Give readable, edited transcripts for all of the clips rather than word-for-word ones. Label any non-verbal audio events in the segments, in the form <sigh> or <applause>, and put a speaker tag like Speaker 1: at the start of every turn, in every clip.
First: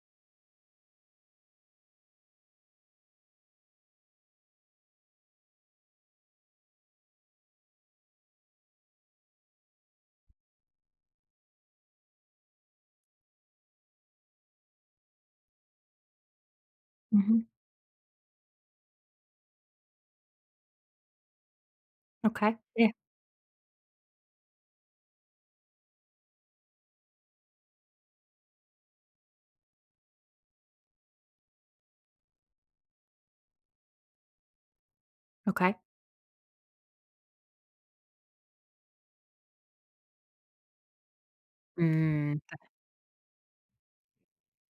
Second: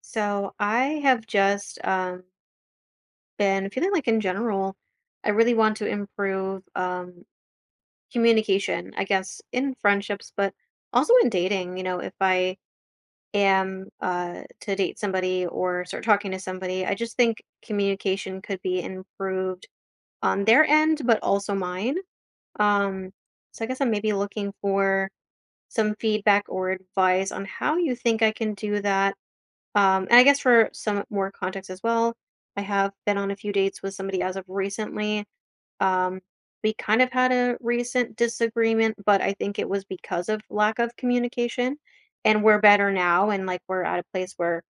Speaker 1: So I have just been feeling like in general, I really want to improve communication, I guess, in friendships, but also in dating. You know, if I am to date somebody or start talking to somebody, I just
Speaker 2: Mhm.
Speaker 1: think communication could be improved on their end, but also mine.
Speaker 2: Okay. Yeah.
Speaker 1: Um, so I guess I'm maybe looking for some feedback or advice on how you think I can do that. And I guess for some more context as well, I have been on a few dates with somebody as of recently.
Speaker 2: Okay.
Speaker 1: Um, we kind of had a recent disagreement, but I think it was because of lack of communication.
Speaker 2: Mm,
Speaker 1: And we're better now. And like we're at a place where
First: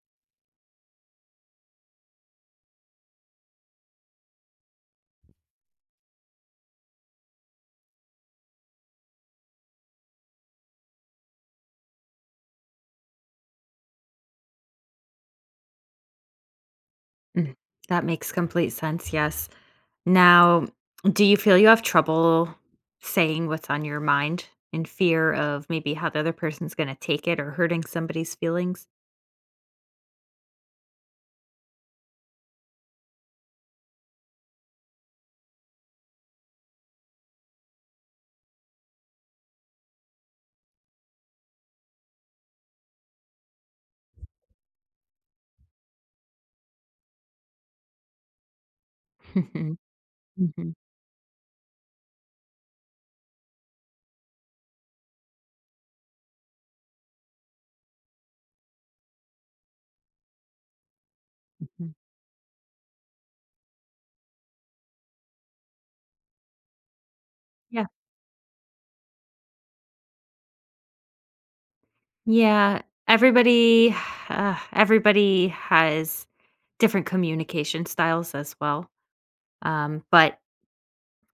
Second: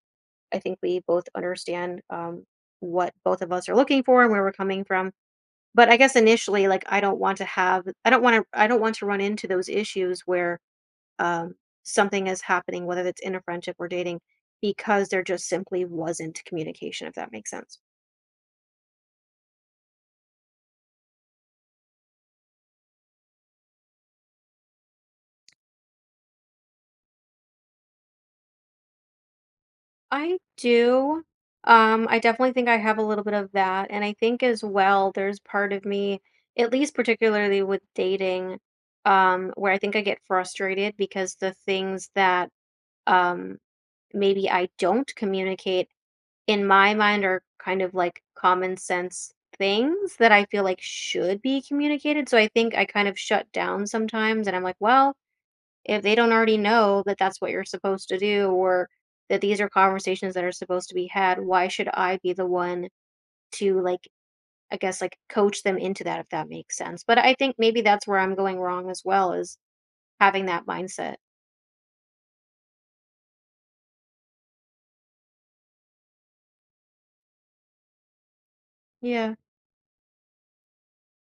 Speaker 1: I think we both understand what both of us are looking for and where we're coming from. But I guess initially, like, I don't want to have, I don't want to, I don't want to run into those issues where um, something is happening, whether it's in a friendship or dating, because there just simply wasn't communication, if that makes
Speaker 2: mm,
Speaker 1: sense.
Speaker 2: that makes complete sense. Yes. Now, do you feel you have trouble saying what's on your mind in fear of maybe how the other person's going to take it or hurting somebody's feelings?
Speaker 1: I do. I definitely think I have a little bit of that. And I think as well, there's part of me, at least particularly with dating, where I think I get frustrated because the things that um, maybe I don't communicate in my mind are kind of like common sense
Speaker 2: <laughs> Mhm,
Speaker 1: things that I feel
Speaker 2: mhm,
Speaker 1: like should be communicated. So I think I kind of shut down sometimes and I'm like, well, if they don't already know that that's what you're supposed to do or that these are conversations that are supposed to be had, why should
Speaker 2: mhm.
Speaker 1: I be the one to like, I guess, like coach them into that, if that makes sense. But I think maybe
Speaker 2: Yeah.
Speaker 1: that's where I'm going wrong as well is having that mindset.
Speaker 2: Yeah. Everybody has different communication styles as well.
Speaker 1: Yeah,
Speaker 2: But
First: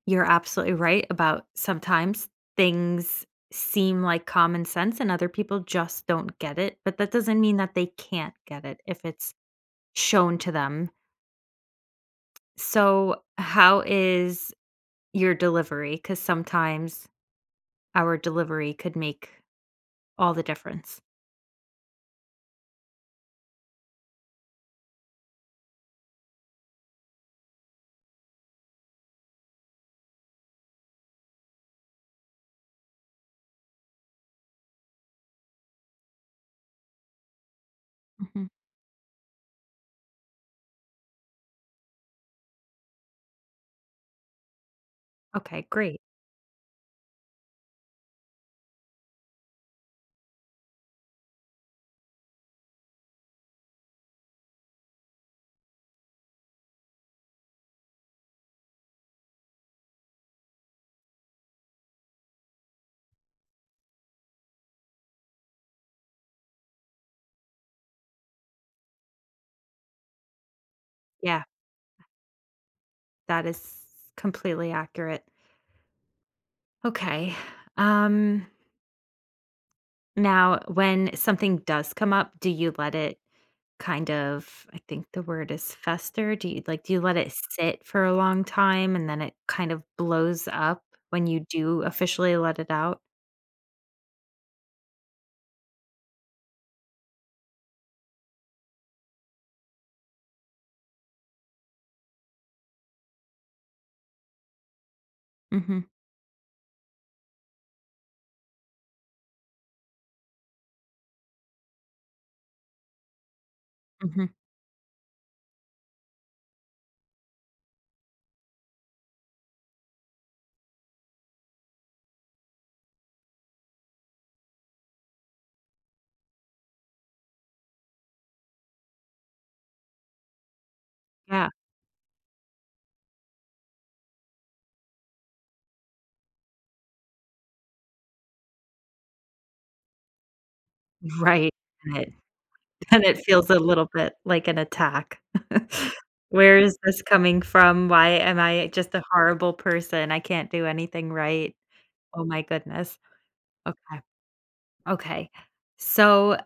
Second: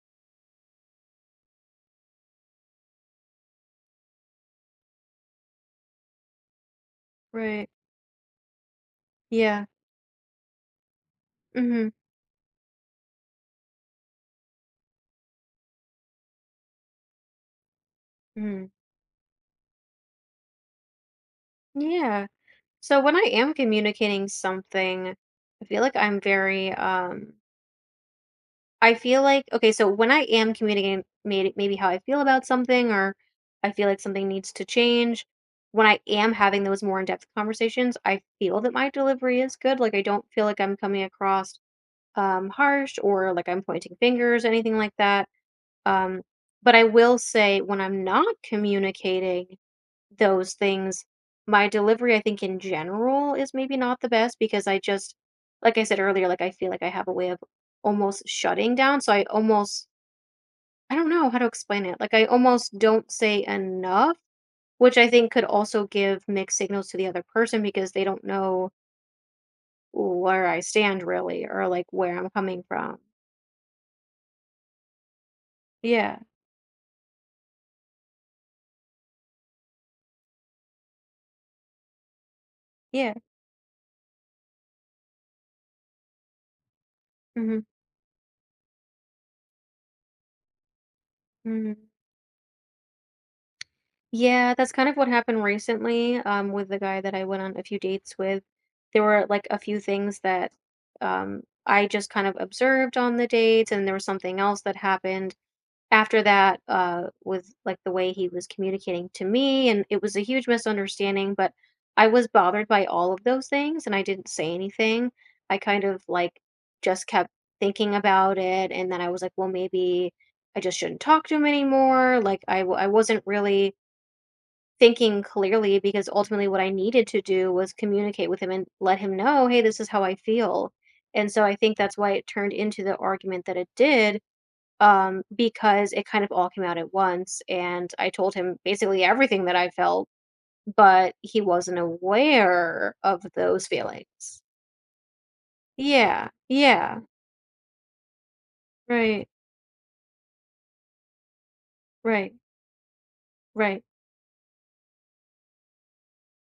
Speaker 2: you're absolutely right about sometimes things seem like common sense and other people just don't get it, but that doesn't mean
Speaker 1: right.
Speaker 2: that they can't get it if it's
Speaker 1: Yeah.
Speaker 2: shown to them.
Speaker 1: Mhm.
Speaker 2: So, how is your delivery? Because sometimes our
Speaker 1: Mhm.
Speaker 2: delivery could make all the difference.
Speaker 1: Yeah. So when I am communicating something, I feel like I'm very I feel like okay, so when I am communicating maybe how I feel about something or I feel like something needs to change, when I am having those more in-depth conversations, I
Speaker 2: Mhm.
Speaker 1: feel that my delivery is good. Like I don't feel like I'm coming across harsh or like I'm pointing fingers, anything like that.
Speaker 2: Okay, great.
Speaker 1: Um but I will say when I'm not communicating those things. My delivery, I think in general is maybe not the best because I just, like I said earlier, like I feel like I have a way of almost shutting down, so I almost, I don't know how to explain it. Like I almost don't say enough, which I think could also give mixed signals to the other person because they don't know where I stand
Speaker 2: Yeah,
Speaker 1: really or like where I'm coming from.
Speaker 2: that is completely accurate.
Speaker 1: Yeah.
Speaker 2: Okay. Um now when something does come up, do you let
Speaker 1: Yeah.
Speaker 2: it kind of, I think the word is fester. Do you let it sit for a long time and then it kind of blows up when you
Speaker 1: hmm
Speaker 2: do officially let it out?
Speaker 1: Yeah, that's kind of what happened recently, with the guy that I went on a few dates with. There were like a few things that I just kind of observed on the dates, and there was something else that happened
Speaker 2: Mhm,
Speaker 1: after that with like the way he was communicating to me, and it was a huge misunderstanding, but I was bothered by all of those things, and I
Speaker 2: mhm.
Speaker 1: didn't say anything. I kind of like just kept thinking about it, and then I was like, well, maybe I just shouldn't talk to him anymore. I wasn't really thinking clearly because ultimately what I needed to do was communicate with him and let him know, "Hey, this is how I feel." And so
Speaker 2: Yeah,
Speaker 1: I think that's why it turned into the argument that it did, because it kind of all came out at once. And I told him basically everything that I felt, but he
Speaker 2: right,
Speaker 1: wasn't
Speaker 2: and it <laughs>
Speaker 1: aware
Speaker 2: and it
Speaker 1: of
Speaker 2: feels a
Speaker 1: those
Speaker 2: little bit
Speaker 1: feelings.
Speaker 2: like an attack. <laughs>
Speaker 1: Yeah,
Speaker 2: Where is this
Speaker 1: yeah,
Speaker 2: coming from? Why am I just a
Speaker 1: right,
Speaker 2: horrible person? I can't do anything right. Oh
Speaker 1: right,
Speaker 2: my goodness.
Speaker 1: right.
Speaker 2: Okay, okay. So,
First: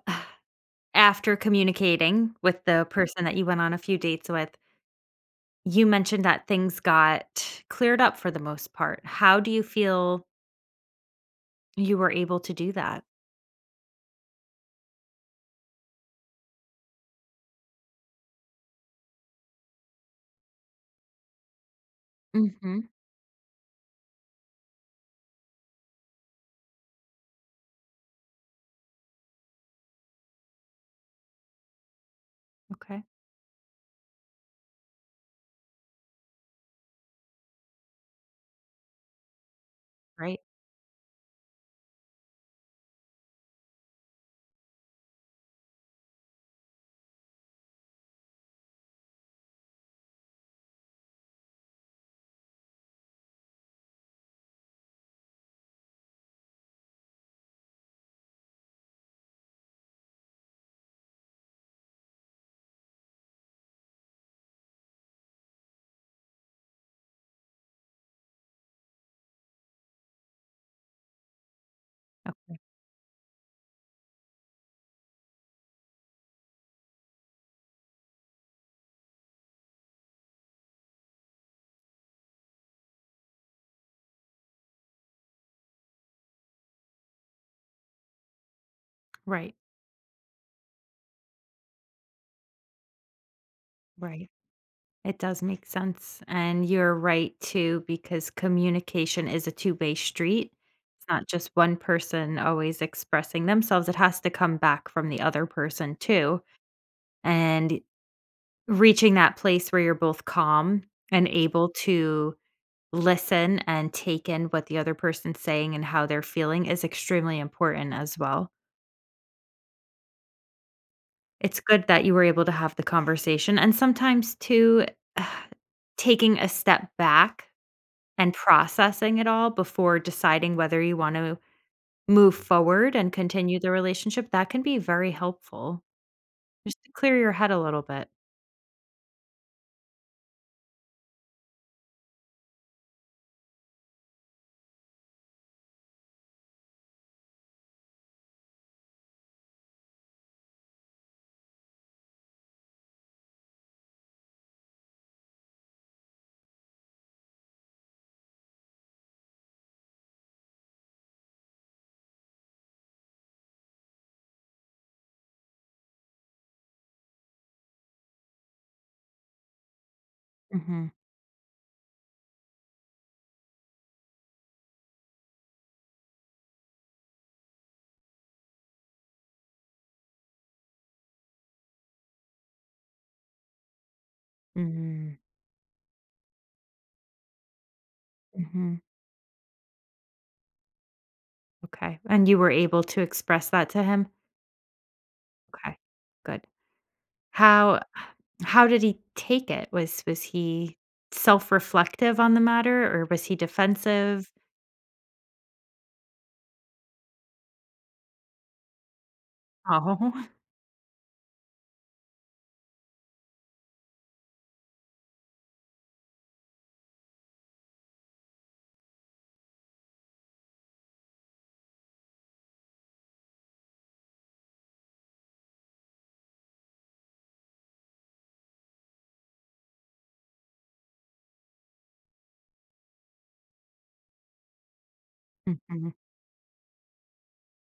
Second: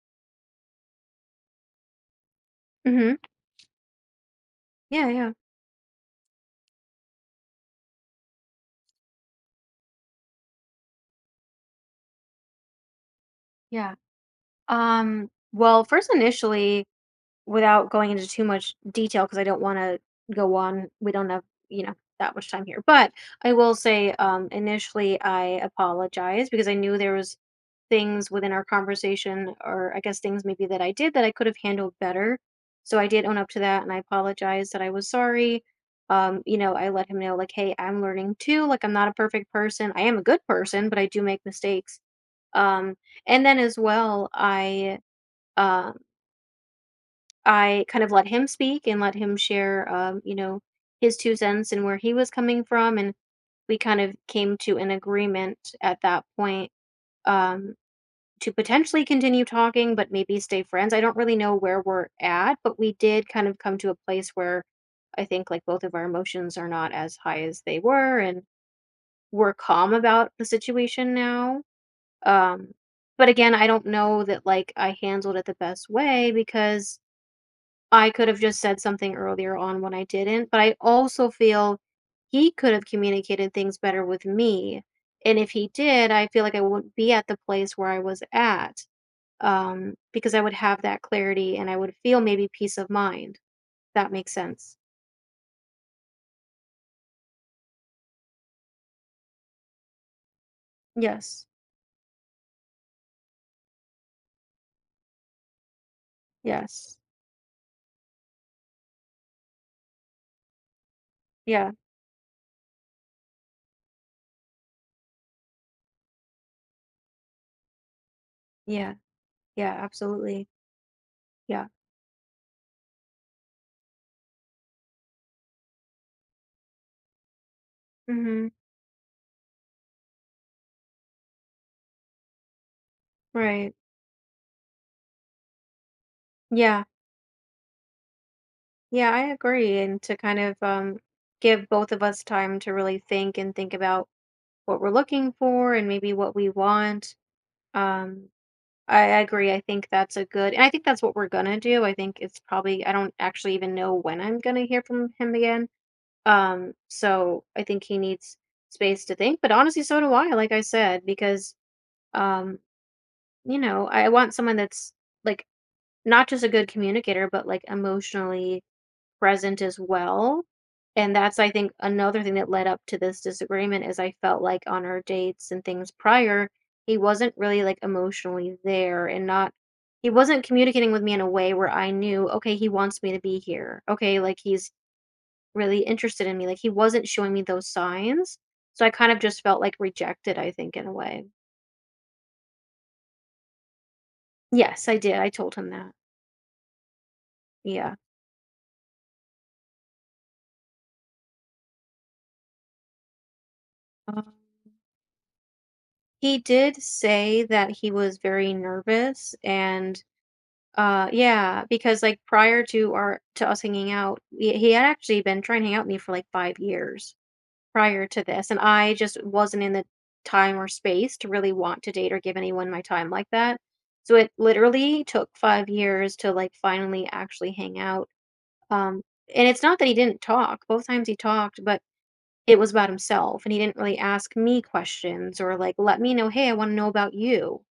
Speaker 2: after communicating with the person
Speaker 1: hmm
Speaker 2: that you went on a few dates with,
Speaker 1: Yeah, yeah,
Speaker 2: you mentioned that things got cleared up for the most part. How do you feel you were able to do that?
Speaker 1: yeah. Well, first initially, without going into too much detail, because I don't wanna go on, we don't have, you know, that much time here,
Speaker 2: Mhm.
Speaker 1: but I will say, initially, I apologized because I knew there was things within our conversation, or I guess things maybe that I did that I could have handled better. So
Speaker 2: Okay.
Speaker 1: I did own up to that and I apologized that I was sorry. You know, I let him know like, "Hey, I'm learning too, like, I'm not a perfect person. I am a
Speaker 2: Right.
Speaker 1: good person, but I do make mistakes." Um, and then as well, um I kind of let him speak and let him share, you know, his two cents and where he was coming from, and we kind of came to an agreement at that point, um, to potentially continue talking, but maybe stay friends. I don't really know where we're at, but we did kind of come to a place where I think like both of our emotions are not as high as they were, and we're calm about the situation now.
Speaker 2: Okay.
Speaker 1: Um, but again, I don't know that like I handled it the best way because I could have just said something earlier on when I didn't, but I also feel he could have communicated things better with me, and if he did, I feel like I wouldn't be at the place where I was at,
Speaker 2: Right.
Speaker 1: because I would have that clarity and I would feel maybe peace of mind. That
Speaker 2: Right.
Speaker 1: makes sense.
Speaker 2: It does make sense. And you're right too, because communication is a two-way street. It's not
Speaker 1: Yes.
Speaker 2: just one person always expressing themselves. It has to come back from the other person too.
Speaker 1: Yes.
Speaker 2: And reaching that place where you're both calm and able
Speaker 1: Yeah.
Speaker 2: to listen and take in what the other person's saying and how they're feeling is extremely important as well.
Speaker 1: Yeah. Yeah, absolutely.
Speaker 2: It's
Speaker 1: Yeah.
Speaker 2: good that you were able to have the conversation, and sometimes too <sighs> taking a step back and
Speaker 1: Mhm.
Speaker 2: processing it all before deciding whether you want to move forward and continue the
Speaker 1: Right.
Speaker 2: relationship, that can be very helpful just
Speaker 1: Yeah.
Speaker 2: to clear your head a little bit.
Speaker 1: Yeah, I agree, and to kind of, give both of us time to really think and think about what we're looking for and maybe what we want. Um, I agree. I think that's a good, and I think that's what we're gonna do. I think it's probably, I don't actually even know when I'm gonna hear from him again. So I think he needs space to think, but honestly, so do I, like I said, because, um, you know, I want someone that's like not just a good communicator, but like emotionally present as well.
Speaker 2: Mhm.
Speaker 1: And that's, I think, another thing that led up to this disagreement is I felt like on our dates and things prior, he wasn't really like emotionally there, and not, he wasn't communicating with me in a way where I knew, okay, he wants me to be here. Okay, like he's
Speaker 2: Mhm.
Speaker 1: really interested in me. Like he wasn't showing me those signs.
Speaker 2: Mhm.
Speaker 1: So I kind of just felt like rejected, I think, in a way.
Speaker 2: Okay. And you were able to express that to him?
Speaker 1: Yes, I did. I told him
Speaker 2: Okay.
Speaker 1: that.
Speaker 2: Good. How
Speaker 1: Yeah.
Speaker 2: how did he take it? Was he self-reflective on the matter, or was he defensive?
Speaker 1: Um, he did say that he was very nervous and
Speaker 2: Oh.
Speaker 1: Yeah, because like prior to our to us hanging out, he had actually been trying to hang out with me for like 5 years prior to this, and I just wasn't in the time or space to really want to date or give anyone my time like that. So it literally took 5 years to like finally actually hang out. Um, and it's not that he didn't talk. Both times he talked, but it was about himself, and he didn't really ask me questions or like
Speaker 2: Mhm,
Speaker 1: let me know, hey, I want to know about you.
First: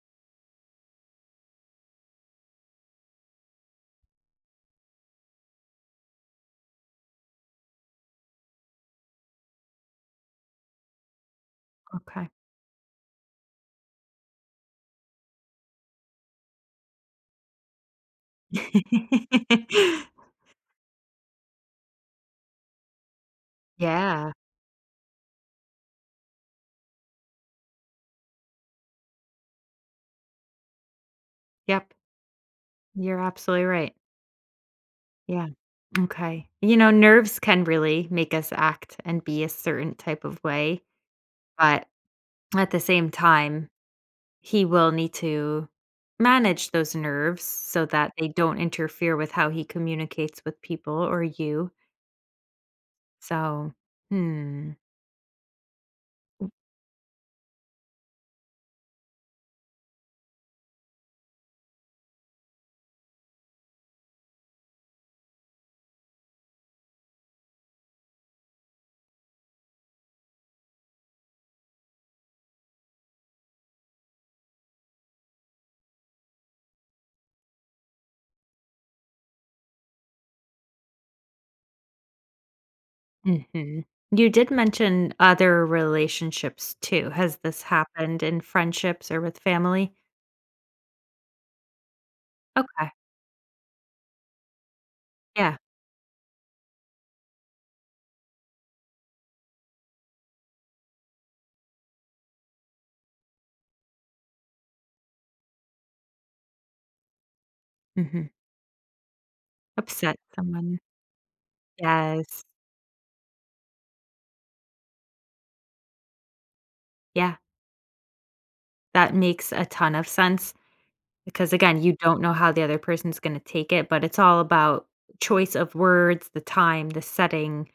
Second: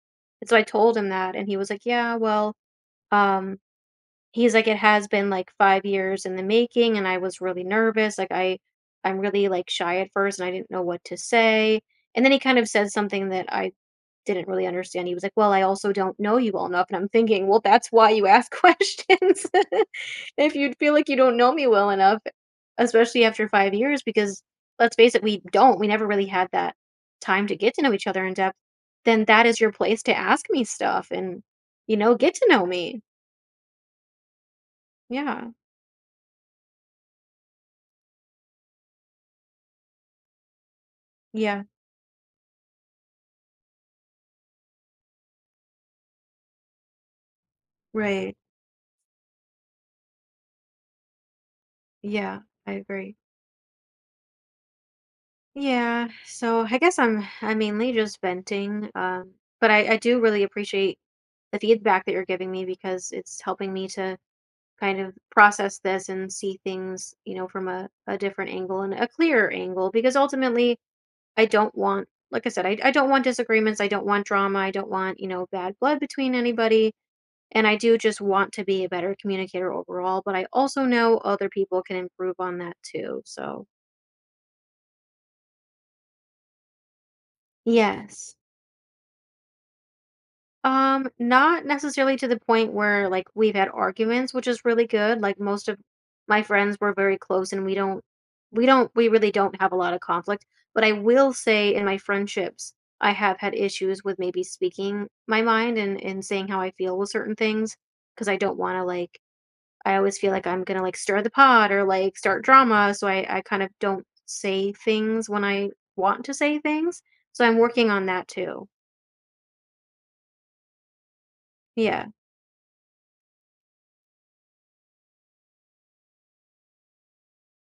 Speaker 1: And so I told him that, and he was like, yeah, well. Um, He's like, "It has been, like, 5 years in the making, and I was really nervous, like, I'm really, like, shy at first, and I didn't know what to say." And
Speaker 2: okay.
Speaker 1: then he kind of said something that I didn't really understand. He was like, "Well, I also don't know you well enough," and I'm thinking, "Well, that's why you ask <laughs> questions.
Speaker 2: <laughs>
Speaker 1: <laughs> If you'd feel like you don't know me well enough, especially after 5 years,"
Speaker 2: Yeah,
Speaker 1: because let's face it, we never really had that time to get to know each other in depth, then that is your place to ask me stuff and,
Speaker 2: yep,
Speaker 1: you know, get to know me.
Speaker 2: you're absolutely right. Yeah,
Speaker 1: Yeah.
Speaker 2: okay. You know, nerves can really make us act and be a certain type of way,
Speaker 1: Yeah.
Speaker 2: but at the same time, he will need to manage those nerves so that they
Speaker 1: Right.
Speaker 2: don't interfere with how he communicates with people or you.
Speaker 1: Yeah, I agree.
Speaker 2: So, hmm.
Speaker 1: Yeah, so I guess I'm mainly just venting. But I do really appreciate the feedback that you're giving me because it's helping me to kind of process this and see things, you know, from a different angle and a clearer angle, because ultimately I don't want, like I said, I don't want disagreements, I don't want drama, I don't want, you know, bad blood between anybody. And I do just want to be a better communicator overall, but I also know other people can improve on that too. So
Speaker 2: Mhm. You did mention other relationships too. Has this happened
Speaker 1: yes.
Speaker 2: in friendships or with family?
Speaker 1: Not necessarily to the point
Speaker 2: Okay.
Speaker 1: where like we've had arguments, which is really good. Like
Speaker 2: Yeah.
Speaker 1: most of my friends were very close and we really don't have a lot of conflict. But I will say in my friendships, I have had issues with maybe speaking my mind and saying how I feel with certain things because
Speaker 2: Mhm.
Speaker 1: I don't want to like, I
Speaker 2: Upset
Speaker 1: always feel like I'm
Speaker 2: someone.
Speaker 1: gonna like stir the pot or like start
Speaker 2: Yes.
Speaker 1: drama, so I kind of don't say things when I want to say things.
Speaker 2: Yeah.
Speaker 1: So I'm working on that too.
Speaker 2: That makes a ton of sense because again, you
Speaker 1: Yeah,
Speaker 2: don't know how the other person's gonna take it, but it's all about choice of words, the time, the setting.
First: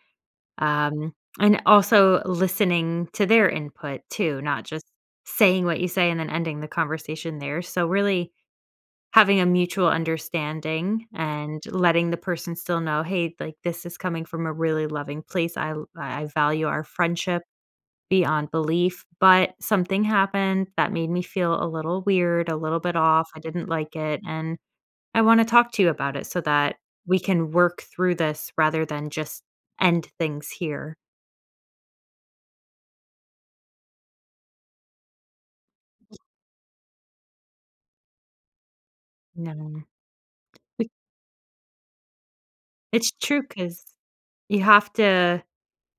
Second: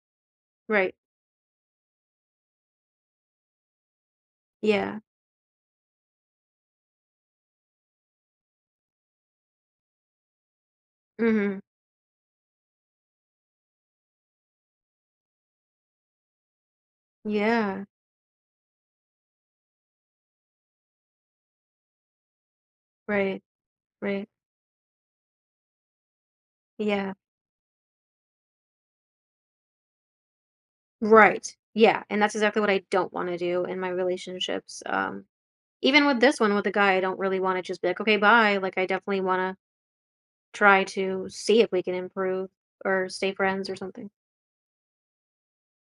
Speaker 1: right.
Speaker 2: Um, and also listening to their input too, not just
Speaker 1: Yeah.
Speaker 2: saying what you say and then ending the conversation there. So really having a mutual understanding
Speaker 1: Mhm.
Speaker 2: and letting the person still know, "Hey, like this is coming from a really loving place. I value our friendship
Speaker 1: Yeah.
Speaker 2: beyond belief, but something happened that made me feel a little weird, a little bit off. I
Speaker 1: Right.
Speaker 2: didn't like it,
Speaker 1: Right.
Speaker 2: and I want to talk to you about it so that
Speaker 1: Yeah.
Speaker 2: we can work through this rather than just end things here."
Speaker 1: Right. Yeah. And that's exactly what I don't want to do in my relationships. Even with this one with the guy, I don't really want to just be like, okay, bye. Like, I definitely want to
Speaker 2: No.
Speaker 1: try
Speaker 2: Be
Speaker 1: to see if we can improve or
Speaker 2: it's
Speaker 1: stay
Speaker 2: true
Speaker 1: friends or
Speaker 2: because
Speaker 1: something.
Speaker 2: you have to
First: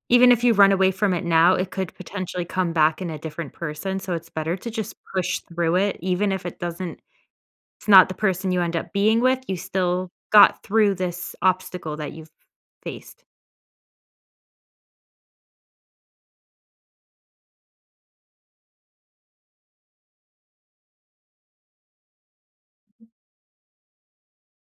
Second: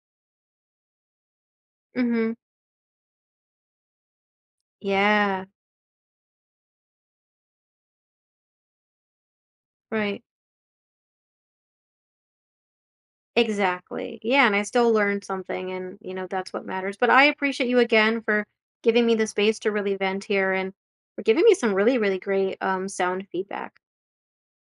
Speaker 2: even if you run away from it now, it could
Speaker 1: Mm-hmm.
Speaker 2: potentially come back in a different person, so it's better to just push
Speaker 1: Yeah.
Speaker 2: through it, even if it's not the person you end up being with, you still
Speaker 1: Right.
Speaker 2: got through this obstacle that you've faced.
Speaker 1: Exactly. Yeah. And I still learned something, and you know that's what matters. But I appreciate you again for giving me the space to really vent here and for giving me some really, really great sound feedback.